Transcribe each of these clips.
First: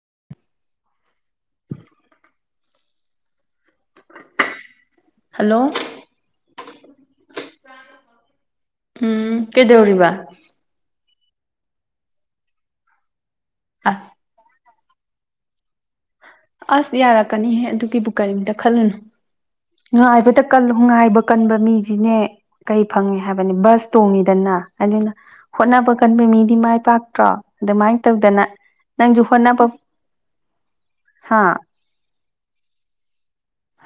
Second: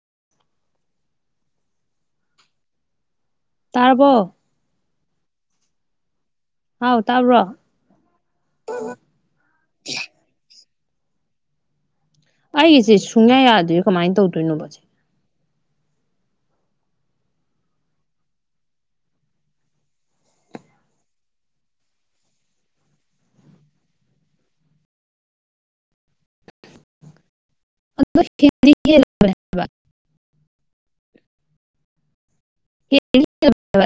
[unintelligible] [inaudible] ꯇꯥꯔꯔꯕꯣ ꯍꯜꯂꯣ ꯍꯥꯎ ꯇꯥꯕ꯭ꯔꯣ ꯎꯝ ꯀꯩꯗꯧꯔꯤꯕ ꯑꯩꯒꯤꯁꯦ ꯁꯨꯡꯌꯥ ꯌꯥꯗꯣꯏ ꯀꯃꯥꯏꯅ ꯇꯧꯗꯣꯏꯅꯣꯕꯁꯦ ꯑꯁ ꯌꯥꯔꯛꯀꯅꯤꯍꯦ ꯑꯗꯨꯒꯤꯕꯨ ꯀꯔꯤꯝꯇ ꯈꯜꯂꯨꯅꯨ ꯉꯥꯏꯕꯗ ꯀ ꯉꯥꯏꯕ ꯀꯟꯕ ꯃꯤꯁꯤꯅꯦ ꯀꯩ ꯐꯪꯉꯦ ꯍꯥꯏꯕꯅꯤ ꯕꯁ ꯇꯣꯡꯉꯤꯗꯅ ꯑꯗꯨꯅ ꯍꯣꯠꯅꯕ ꯀꯟꯕ ꯃꯤꯗꯤ ꯃꯥꯏ ꯄꯥꯛꯇ꯭ꯔꯣ ꯑꯗꯨꯃꯥꯏꯅ ꯑꯗꯣ ꯇꯧꯗꯅ ꯍꯦꯟꯗꯤ ꯅꯪꯁꯨ ꯍꯦꯜꯂꯕꯅꯦ ꯍꯣꯠꯅꯕ ꯍꯥꯏꯕ ꯍꯥꯥ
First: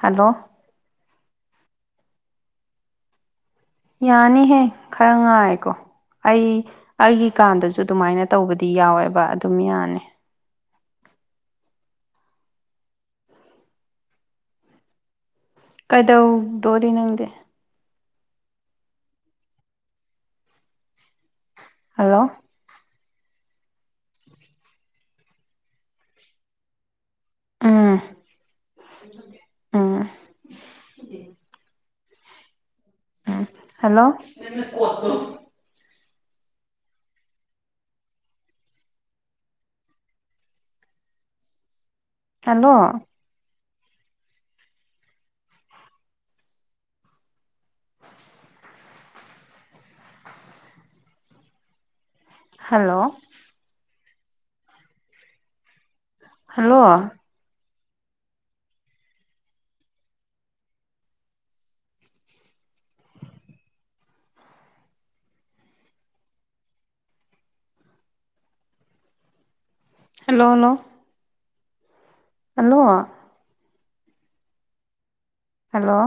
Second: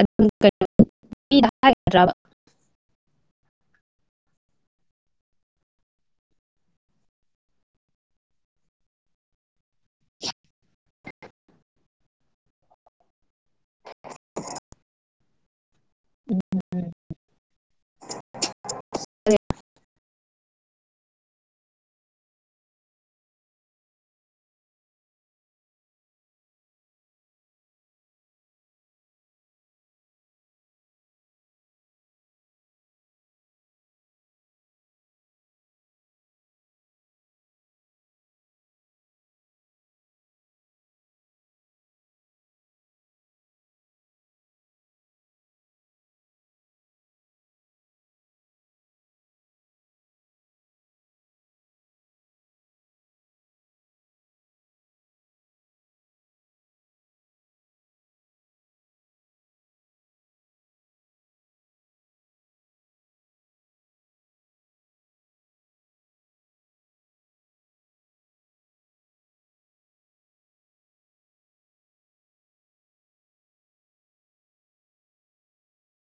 ꯍꯜꯂꯣ [inaudible] ꯌꯥꯅꯤꯍꯦ ꯈꯔ ꯉꯥꯏꯥꯏꯦꯀꯣ ꯑꯩ ꯑꯩꯒꯤ ꯀꯥꯟꯗꯁꯨ ꯑꯗꯨꯃꯥꯏꯅ ꯇꯧꯕꯗꯤ ꯌꯥꯎꯋꯦꯕ ꯑꯗꯨꯝ ꯌꯥꯅꯤ [unintelligible] [inaudible] ꯀꯩꯗꯧꯗꯣꯔꯤ ꯅꯪꯗꯦ ꯑꯦ [unintelligible] [inaudible] ꯍꯜꯂꯣ ꯑꯥ ꯑ [unintelligible] [inaudible] hello hello hello hello hello hello ꯑꯜ [unintelligible] [inaudible] ꯍꯜꯂꯣ